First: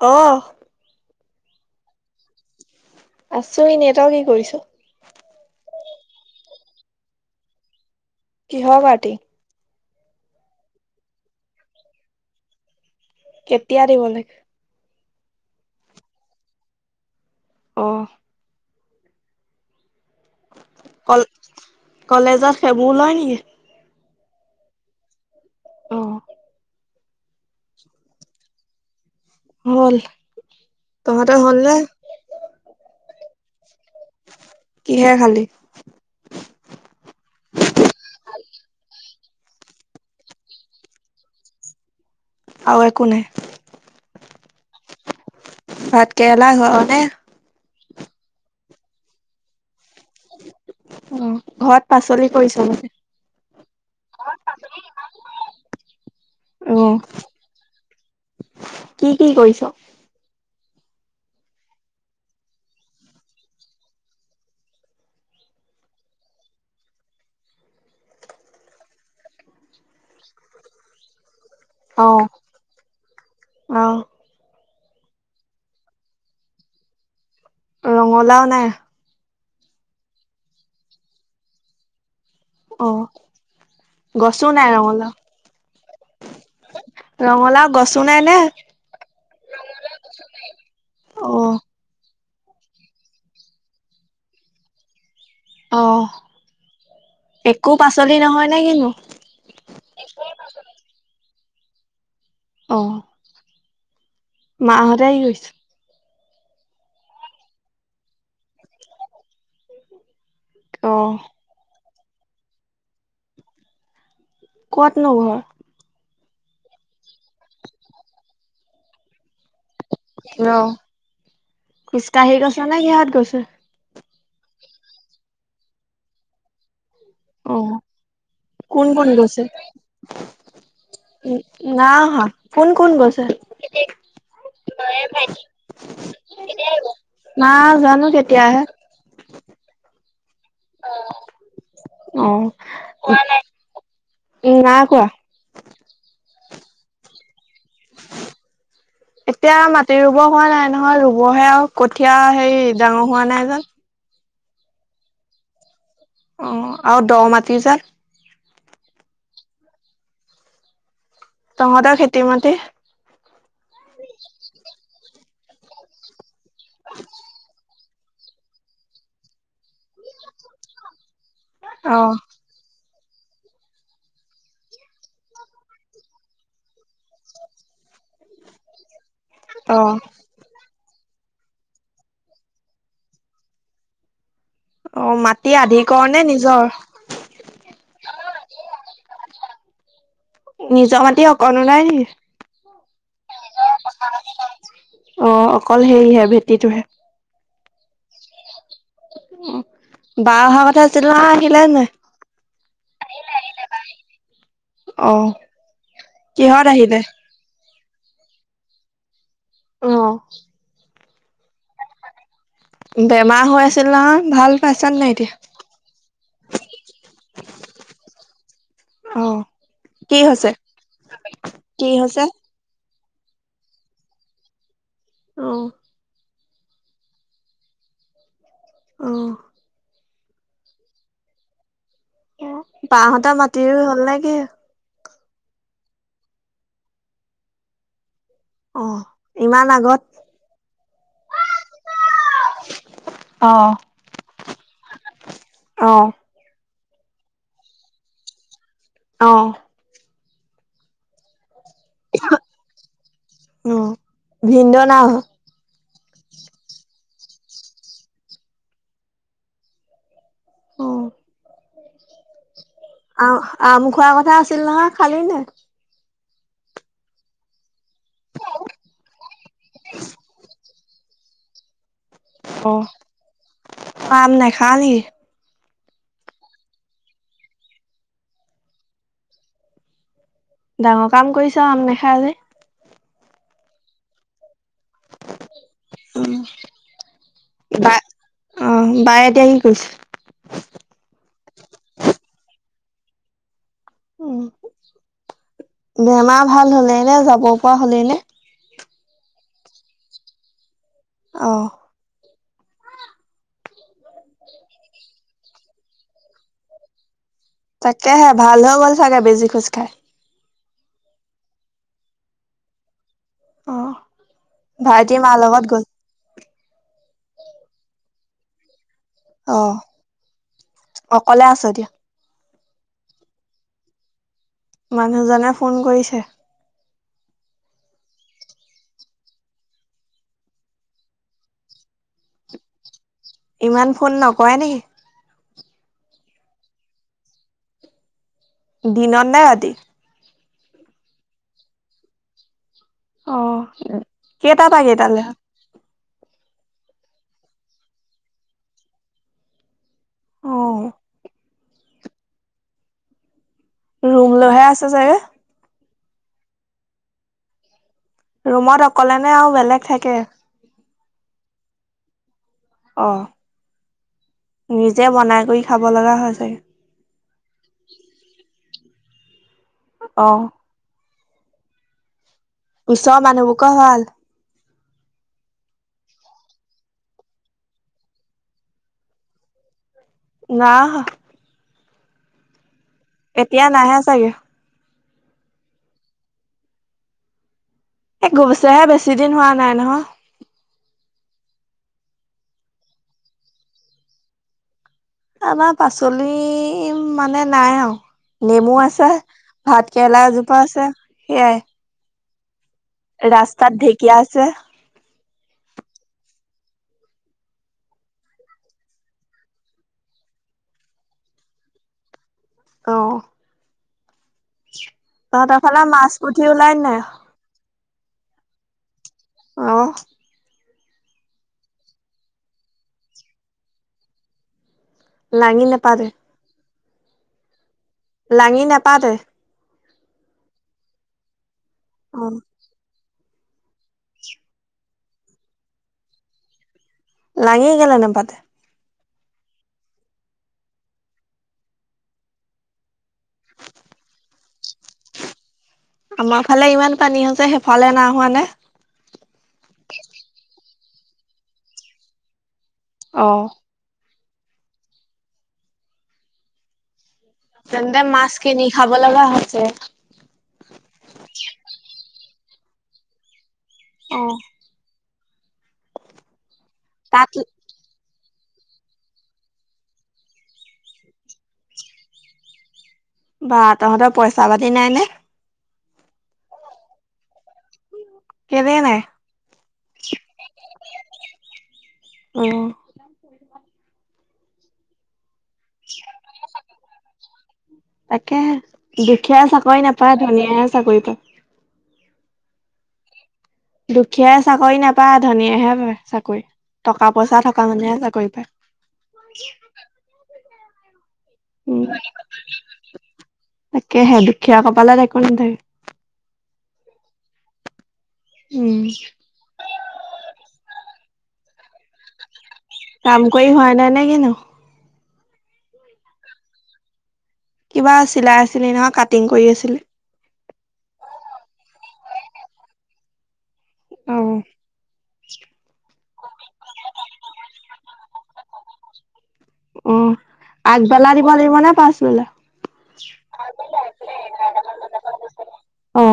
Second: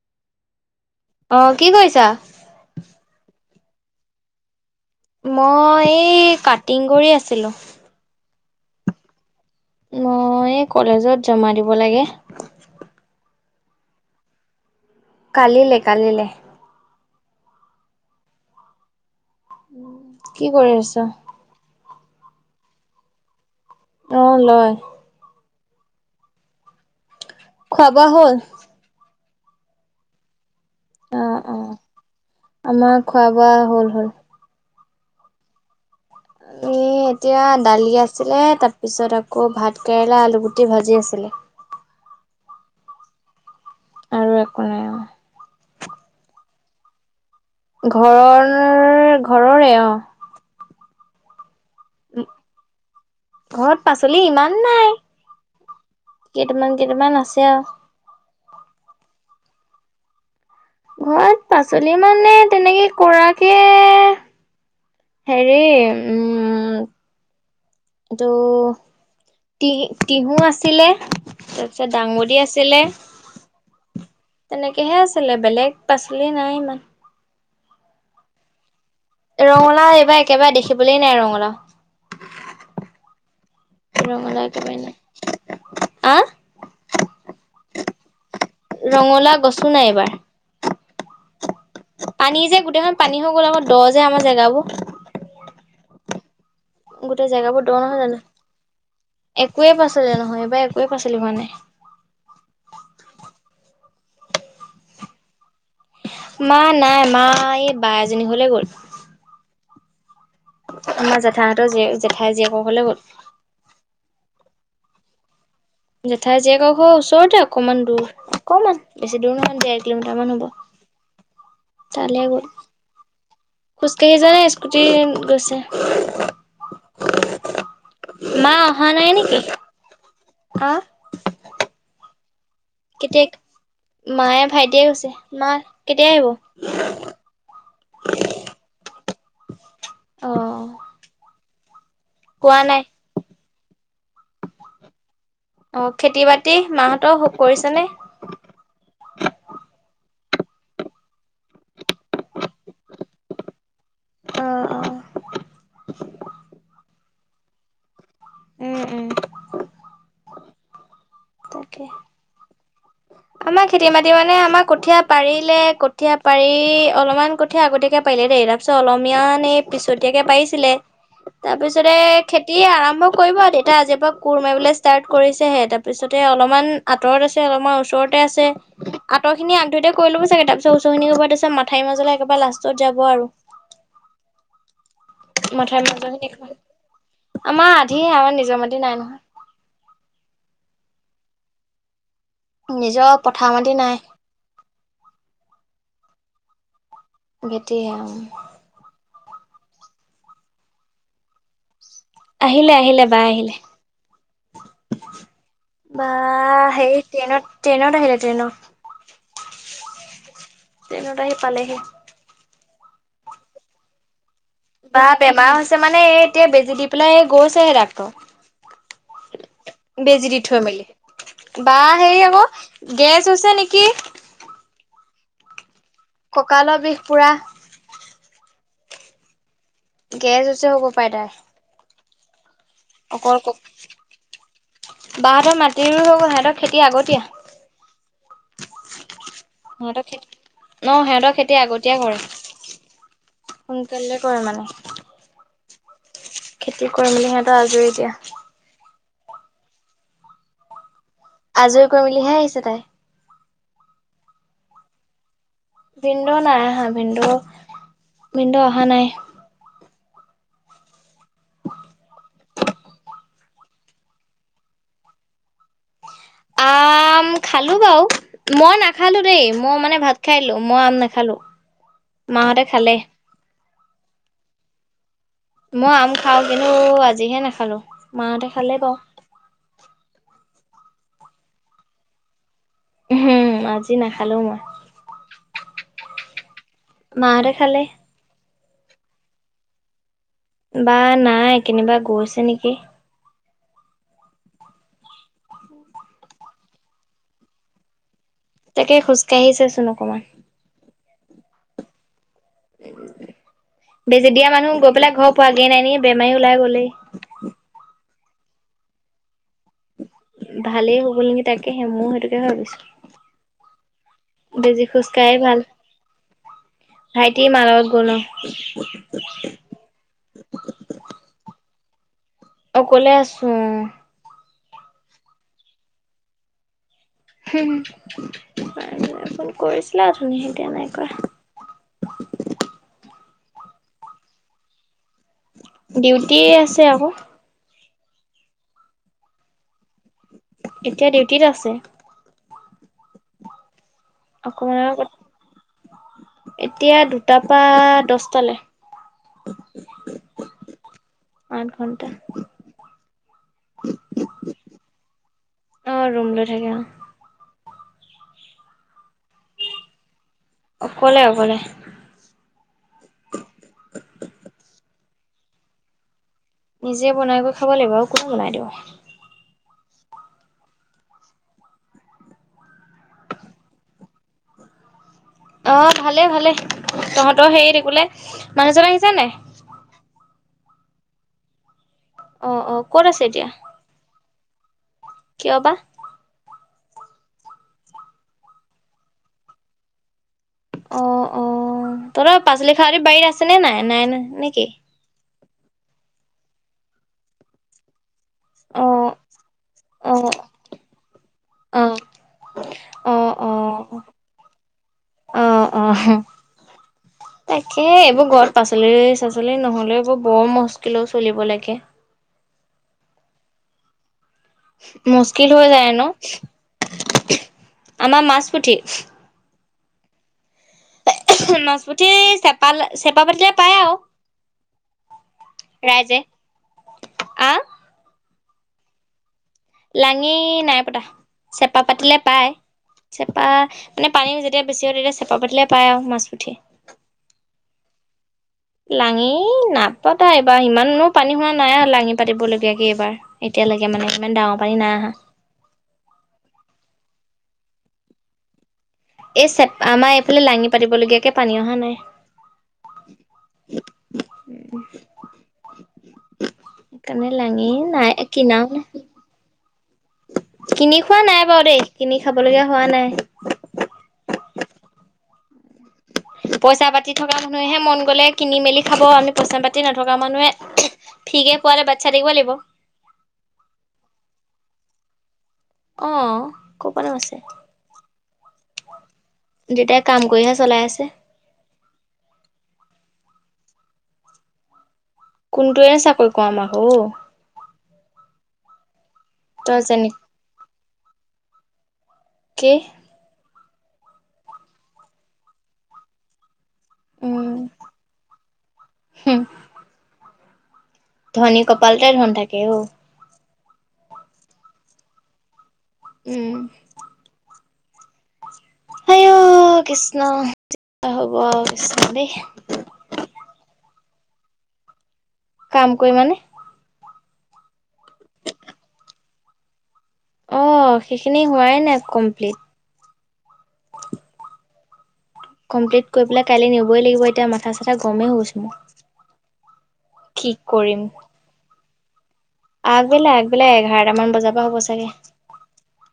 Hello অ', অ', কি কৰিছা? আছো এনে তই কি কৰিছ? মই এই কাটিং কৰি আছিলো। কিহ কাটিং? মই কলেজত জমা দিব লাগে। কেতিয়া দিব লাগে? কালিলে কালিলে। অ', কি কৰি আছা? কল কলেজত সেইবোৰ লয় নেকি? অ', লয়। অ', খোৱা বোৱা হ'ল। হ'ল। অ, তহঁতৰ অ, হ'ল নে আমাৰ খোৱা বোৱা হ'ল হ'ল। কিহে খালি? [unintelligible] এ, এতিয়া দালি আছিলে তা পিছত আকৌ ভাত কেৰেলা আলু গুটি ভাজি আছিলে। [unintelligible] আৰু একো নাই আৰু একো নাই অ। ভাত কেৰেলা [unintelligible] ঘৰৰ, ঘৰৰে, অ উম'। ঘৰত পাচলি ইমান নাই। কেইটামান অহ কেইটামান আছে আৰু। কি কি কৰিছ? ঘৰত পাচলি মানে তেনেকে কৰাকে হেৰি উম টো টিহু আছিলে। তাৰপিছত অহ ডাঙবদি আছিলে অহ তেনেকে হে আছিলে বেলেগ পাচলি নাই ইমান। ৰঙলাও নাই? ৰঙলাও এইবাৰ একেবাৰে দেখিবলৈ নাই ৰঙলাও। অ। ৰঙলাও একেবাৰে নাই ৰঙালাও আ গছো নাই নে ৰঙলাও গছো নাই এবাৰ। অহ পানী যে, গোটেইখন পানী হৈ গ'ল আকৌ দ যে আমাৰ জেগাবোৰ। অ, গোটেই জেগাবোৰ দ নহয় জানো? কিনো একোৱে পাচলি নহয় এইবাৰ একোৱে পাচলি হোৱা নাই। অ, মাহতে কি কৰিছে? মা নাই, মা এ বা এজনী ঘৰলে গ'ল। অহ আমাৰ জেঠাই হতঁৰ জীয়েক জেঠাই জীয়েকৰ ঘৰলে গ'ল। কত নো ঘৰ? জেঠাই জীয়েক ঘৰ ওচৰতে অকণমান দূৰ অকণমান বেছি দূৰ নহয় দেৰ কিলোমিটাৰ মান হ'ব অহ তালে খোজকাঢ়ি গ'ল। গৈছে নে কিহত গৈছে? খোজকাঢ়ি যোৱা নাই স্কুটি গৈছে। অ, মা কোন অহা নাই কোন নেকি গৈছে? আহ উ, না আহা কোন কোন গৈছে? কেতিয়া মায়ে ভাইটিয়ে গৈছে, মা কেতিয়া আহিব? মা, জানো কেতিয়া আহে। অ, কোৱা নাই উম না কোৱা প্ৰতি মাহঁতৰ কৰিছেনে এতিয়া মাটিৰ ৰুব হোৱা নাই নহয় ৰুবহে আৰু কঠীয়া হেৰি ডাঙৰ হোৱা নাই যে অহ অহ অ আৰু দ মাটি যে উম উম তাকে তহঁতৰ খেতি মাটি আমাৰ খেতি মাতি মানে আমাৰ কঠীয়া পাৰিলে কঠীয়া পাৰি অলপমান কঠীয়া আগতে পাৰিলে দে তাৰিত অলীয়ান এই পিছতীয়াকে পাৰিছিলে তাৰ পিছতে অ', খেতি আৰম্ভ কৰিব তেতা আজিৰ পৰা কোৰ মাৰিবলৈ ষ্টাৰ্ট কৰিছেহে তাৰপিছতে অলপমান আঁতৰত আছে অলপমান ওচৰত আছে আতৰ খিনি [unintelligible] অ', কৰি ল'ব চাগে তাপ ওচৰখিনি [unintelligible] মাথাই মাজলৈ একেবাৰে লাষ্টত যাব আৰু। অ', মাটি আধি মথাৰ কৰ মাজৰ নে খিনি নিজৰ? আমাৰ [unintelligible] আমাৰ নিজৰ মাটি নাই নহয়। নিজৰ মাতি অকণো নাই নেকি? নিজৰ পথাৰ মাটি নাই অ', অকল হেৰিহে ভেটিটোহে। ভেটিহে অ'। বা অহা কথা আছিল নহয় আহিলে নাই? আহিলে আহিলে বা আহিলে। অ', বা কিহত আহিলে? সেই ট্ৰেইনত ট্ৰেইনত আহিলে ট্ৰেইনত। অ'। ট্ৰেইনত আহি পালেহি। বেমাৰ হৈ আছিল নহয়। ভাল পাইছান কিবা নাই এতিয়া বেমাৰ হৈছে মানে এই এতিয়া বেজি দি পেলাই গৈছেহে অ ডাক্তৰ। কি বেজি দি হৈছে থৈ মেলি বা কি হৈছে হেৰি আকৌ গেছ হয়চে নেকি। অ'। ককালৰ বিষ পুৰা। অ'। গেছ হছে হ'ব পাৰে তাইৰ। বাহতৰ মাটি ৰুই হ'ল নে কি? বাহতৰ মাটিৰোই হয় গল সৈহতৰ খেতি আগতীয়া। অ'। ইমান আগত সিহঁতৰ খেতি অ', সিহঁতৰ খেতি আগতিয়া কৰে। অ সোনকালে কৰে মানে। অ খেতি কৰি মেলি সিহতৰ আজৰি এতিয়া। অ'। আজৰি কৰি মেলিহে আহিছে তাই। অ', ভিন্দ নাই অহা? ভিন্দু নাই আহা ভিন্দু ভিন্দু অহা নাই। [inaudible] অ', আম খোৱাৰ কথা আছিল নহয় খালি নাই? আ আম খালো বাৰু মই নাখালো দেই মই মানে ভাত খাইদিলো মই আম নাখালো। মাহঁতে খালে। খালহি। মই আম খাওঁ কিন্তু আজিহে নাখালো মাঁহতে খালে বাৰু। ডাঙৰ কাম কৰিছা আম নেখাই যে। হুম, আজি নাখালোঁ মই। উম মাহঁতে খালে। অঁ! বায়ে এতিয়া কি কৰিছে? বা নাই কেনিবা গৈছে নেকি? উম বেমাৰ ভাল হ'লেই নে? যাব পৰা হ'লেই নে? তাকে! খোজ কাাঢ়িছে চোন অকমান। অঁ। বেজি দিয়া মানুহ গৈ পেলাই ঘৰ পোৱাগে নাই ন, বেমাৰী ওলাই গ'লেই। তাকেহে! ভাল হৈ গ'ল চাগে বেজিৰ খুঁচ খাই! ভালেই হৈ গ'ল নেকি? তাকেহে, মই সেইটোকে ভাবিছোঁ। অ বেজিৰ খুঁচ ভাইটিৰ খাই মাৰ লগত ভাল গ'ল ভাইটি মাৰ লগত গ'লে। অঁ! অকলে আছ এতিয়া? অকলে আছোঁ অঁ! মানুহজনে ফোন কৰিছে! হুম ফোন কৰিছিলে অথনি এতিয়া নাই কৰা। সঠিক স্বৰ শুনা নগ'ল। ইমান ফ'ন নকৰা নেকি? ডিউটি আছে আকৌ। দিনত নে ৰাতি? এতিয়া ডিউটিত আছে! অঁ! কেইটাৰ অকমান পৰা আগত কেইটালৈ? এতিয়া দুটাৰ পৰা দহটালৈ! অ আঠ ঘণ্টা। ৰুম লৈহে আছে চাগে? অঁ! ৰুম লৈ থাকে! ৰুমত অকলে নে আৰু বেলেগ থাকে? অকলে অকলে অঁ! নিজে বনাই কৰি খাব লগা হয়। চাগে নিজে বনাই কৰি খাব লাগিব আৰু কোনে বনাই দিব? অঁ! ওচৰৰ মানুহবিলাকৰ ভাল! অঁ! ভালে ভালে! তহঁতৰ হেৰি কি বোলে, মানুহজন আহিছে নে নাই? নাই অহা। অঁ অঁ! এতিয়া নাহে চাগে! কিয় বা? এই গৈছেহে বেছি দিন হোৱা নাই নহয়! অঁ অঁ! তহঁতৰ পাচলি-শাকনি বাৰী আছে নে নাই? নাই নেকি? আমাৰ পাচলি মানে নাই আৰু! নেমু অ আছে, ভাত অ কেৰেলা এজোপা আছে, সেয়াই। অ ৰাস্তাত ঢেঁকীয়া আছে। অঁ অঁ। তাকে এইবোৰ ঘৰত পাঁচলি-চাচলি নহ'লে এইবোৰ বৰ মস্কিলত চলিব লাগে। অঁ। মস্কিল হৈ ফালে যায় ন? মাছ পুঠি ওলাই নাই? আমাৰ মাছ-পুঠি। অঁ। মাছ-পুঠি? মাছ-পুঠি চেপাল চেপা পাতিলে পায়! লাঙি নেপাতে? আঁ? লাঙি নেপাতে? লাঙি নাই পতা চেপা পাতিলে অ', পাই। চেপা মানে পানী যেতিয়া বেছি হয় তেতিয়া চেপা পাতিলে পায় আৰু মাছ পুঠি। লাাগি গলে নেপাতে। লাঙি নাপাতো এইবাৰ ইমানো পানী হোৱা নাই আৰু লাঙি পাতিবলিগায়া কে এইবাৰ এতিয়ালৈকে। মানে ইমান ডাঙৰ পানী নাই আহা। আমাৰ ফালে ইমান পানী হৈছে সেইফালে নাই হোৱা নে? এই চেপ আমাৰ এইফালে লাঙি পাতিবলগীয়াকে পানী অহা নাই। অ'। [unintelligible] তনে লাঙি তেন্তে নাই মাছ কি ন কিনি খাব লগা হৈছে। কিনি খোৱা নাই বাৰু দেই কিনি খাবলগীয়া হোৱা নাই আহঁ। পইচা পাতি তাত থকা মানুহেহে মন গ'লে কিনি মেলি খাব আমি পইছা পাতি নথকা মানুহে ফিকে পোৱাতে বাত চাই থাকিব লাগিব। বা তহঁতৰ পইচা পাতি নাই নে? আহ ক'পালত আছে কেলে নাই দেউতাই কাম কৰিহে চলাই আছে আহ কোনটয়ে চাকৰি ক আমাক অ তাকে দুখীয়া চাকৰি নাপায় যেনেকে ধনীযেহে চাকৰি পায় কি? দুখীযাই চাকৰি নাপায় ধনীয়েহে পই চাকৰি টকা পইচা উম থকা মানুহে চাকৰি পায়। হুম ধনী উম। কপালতেই ধন থাকে অ। তাকেহে দুখীয়া কপালে একো নাথাকে উম। উম আই অই কৃষ্ণ হ'ব কৃষ্ণ দেই কাম কৰি হোৱা নাই নে কিনো কাম কৰি মানে কিবা চিলাই আছিলে নহয় কাটিং কৰি আছিলে আহ সেইখিনি হোৱাই নাই কমপ্লিট আহ কমপ্লিট কৰি পেলাই কাইলৈ নিবই লাগিব এতিয়া মাথা চাথা গৰমেই হৈ গৈছে মোৰ। অ কি কৰিম আগবেলা দিব লাগিব ন পাছবেলা আগবেলা আগবেলা এঘাৰটামান বজাৰ পৰা হ'ব চাগে অ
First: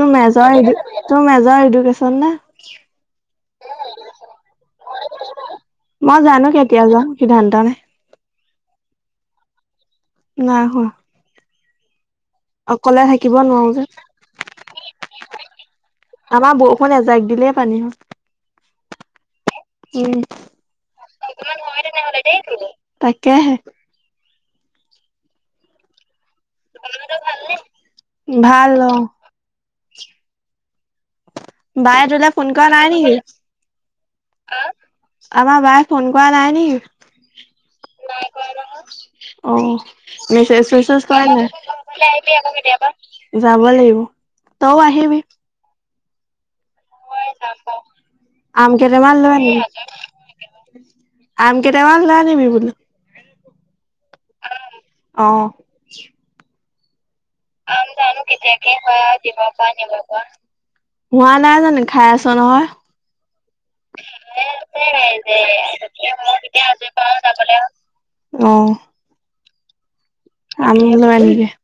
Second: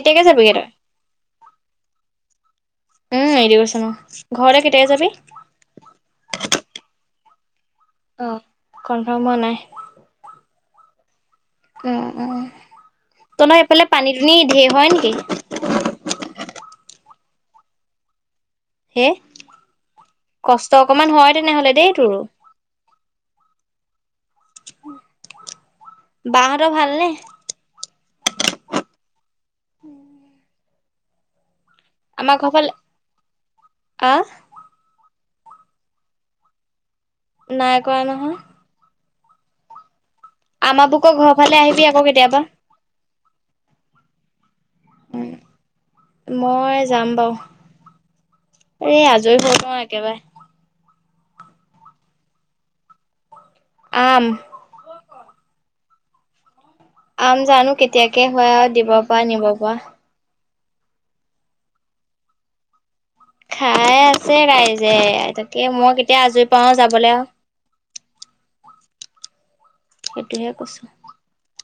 তোৰ যাবিগে তই মেজৰ তোৰ মেজৰ এডুকেশচন নে উম এডুকেশ্বন ম ঘৰে কেেইটাকে যাবি মই জানো কেতিয়া যাম সিদ্ধান্ত নে অ কনফাৰম হোৱা নাই নাই হোৱা উ উ অকলে থাকিব ত নহ নোৱাৰো যে সফালে পানী দুনি ঢেৰ হয় নেকি আমাৰ বৰষুণ এজাক দিলেে পানী হ'ল। হে উম কষ্ট অকমান হয় তেনেহলে দেই তোৰ উ তাকেহে বা হতৰ ভালনেে? ভাল অ বাই তোলে আমাৰ ঘৰ ফোন কৰা ফালে নাই নেকি আহ আমাৰ বাই ফোন কৰা নাই নি নাই কৰা নহয় অ মেছেজ আমাৰ চেছেজ বুকৰ ঘৰৰ কৰে ফালে আহিবি আকৌ কেতিয়াবা। নেই যাব লাগিব তও আহিবি মই যাম বাৰু এই আম আজৰি এই কেইটামান লৈ আজৰি আনিবি হৈ লওঁ একেবাৰে আম কেইটামান লৈ অনিবি বোলো আম আহ আম জানো কেতিয়া কে হয় দিব পৰা নিব পৰা হোৱা নাই জানো খাই আছ নহয়। [unintelligible] ঠাই আছে ৰাইজে তাকে মই কেতিয়া আজৰি পাও যাবলৈ আৰু অ', সেইটোহে কৈছো। আমি লয় [unintelligible]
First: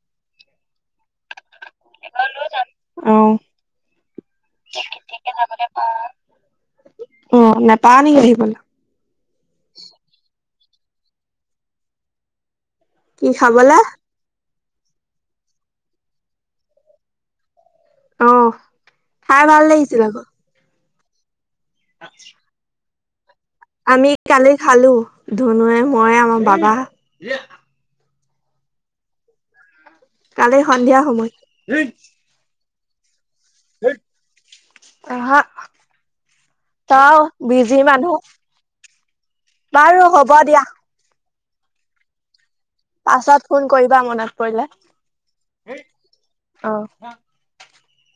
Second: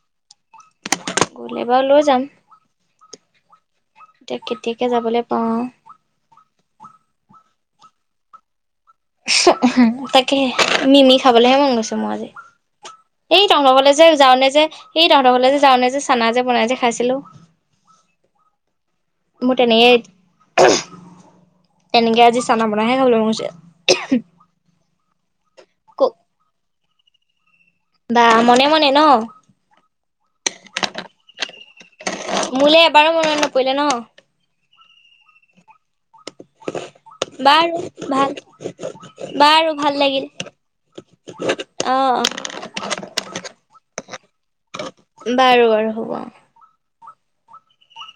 গ'লে বাৰো লৈ যাম। অ এতিয়া কেতিয়াকে যাবলৈ পাওঁ। অ', নাপাও নেকি আহিবলে? [inaudible] তাকে মিমি খাবলেহে মন গৈছে মোৰ আজি কি এই টাউনৰ খাবলে ফালে যাওঁনে যে সেই তহঁতৰ ঘৰলে যে যাওঁনে যে চানা যে বনাই যে খাইছিলো অ', খাই মোৰ ভাল তেনেকে লাগিছিল আকৌ তেনেকে আজি চানা বনাহে খাবলৈ মন গৈছে। আমি কালি খালো ধনুৱে মই আমাৰ বাবা বা মনে মনে ন' কালি সন্ধিয়া সময় উহ মোলে এবাৰো মনলৈ নপৰিলে ন' আহা তই [inaudible] বিজি বাৰু মানুহ ভাল বাৰু ভাল হ'ব লাগিল। দিয়া অ', পাছত ফোন কৰিবা মনত পৰিলে বাৰু বাৰু হ'ব অ অ', [inaudible]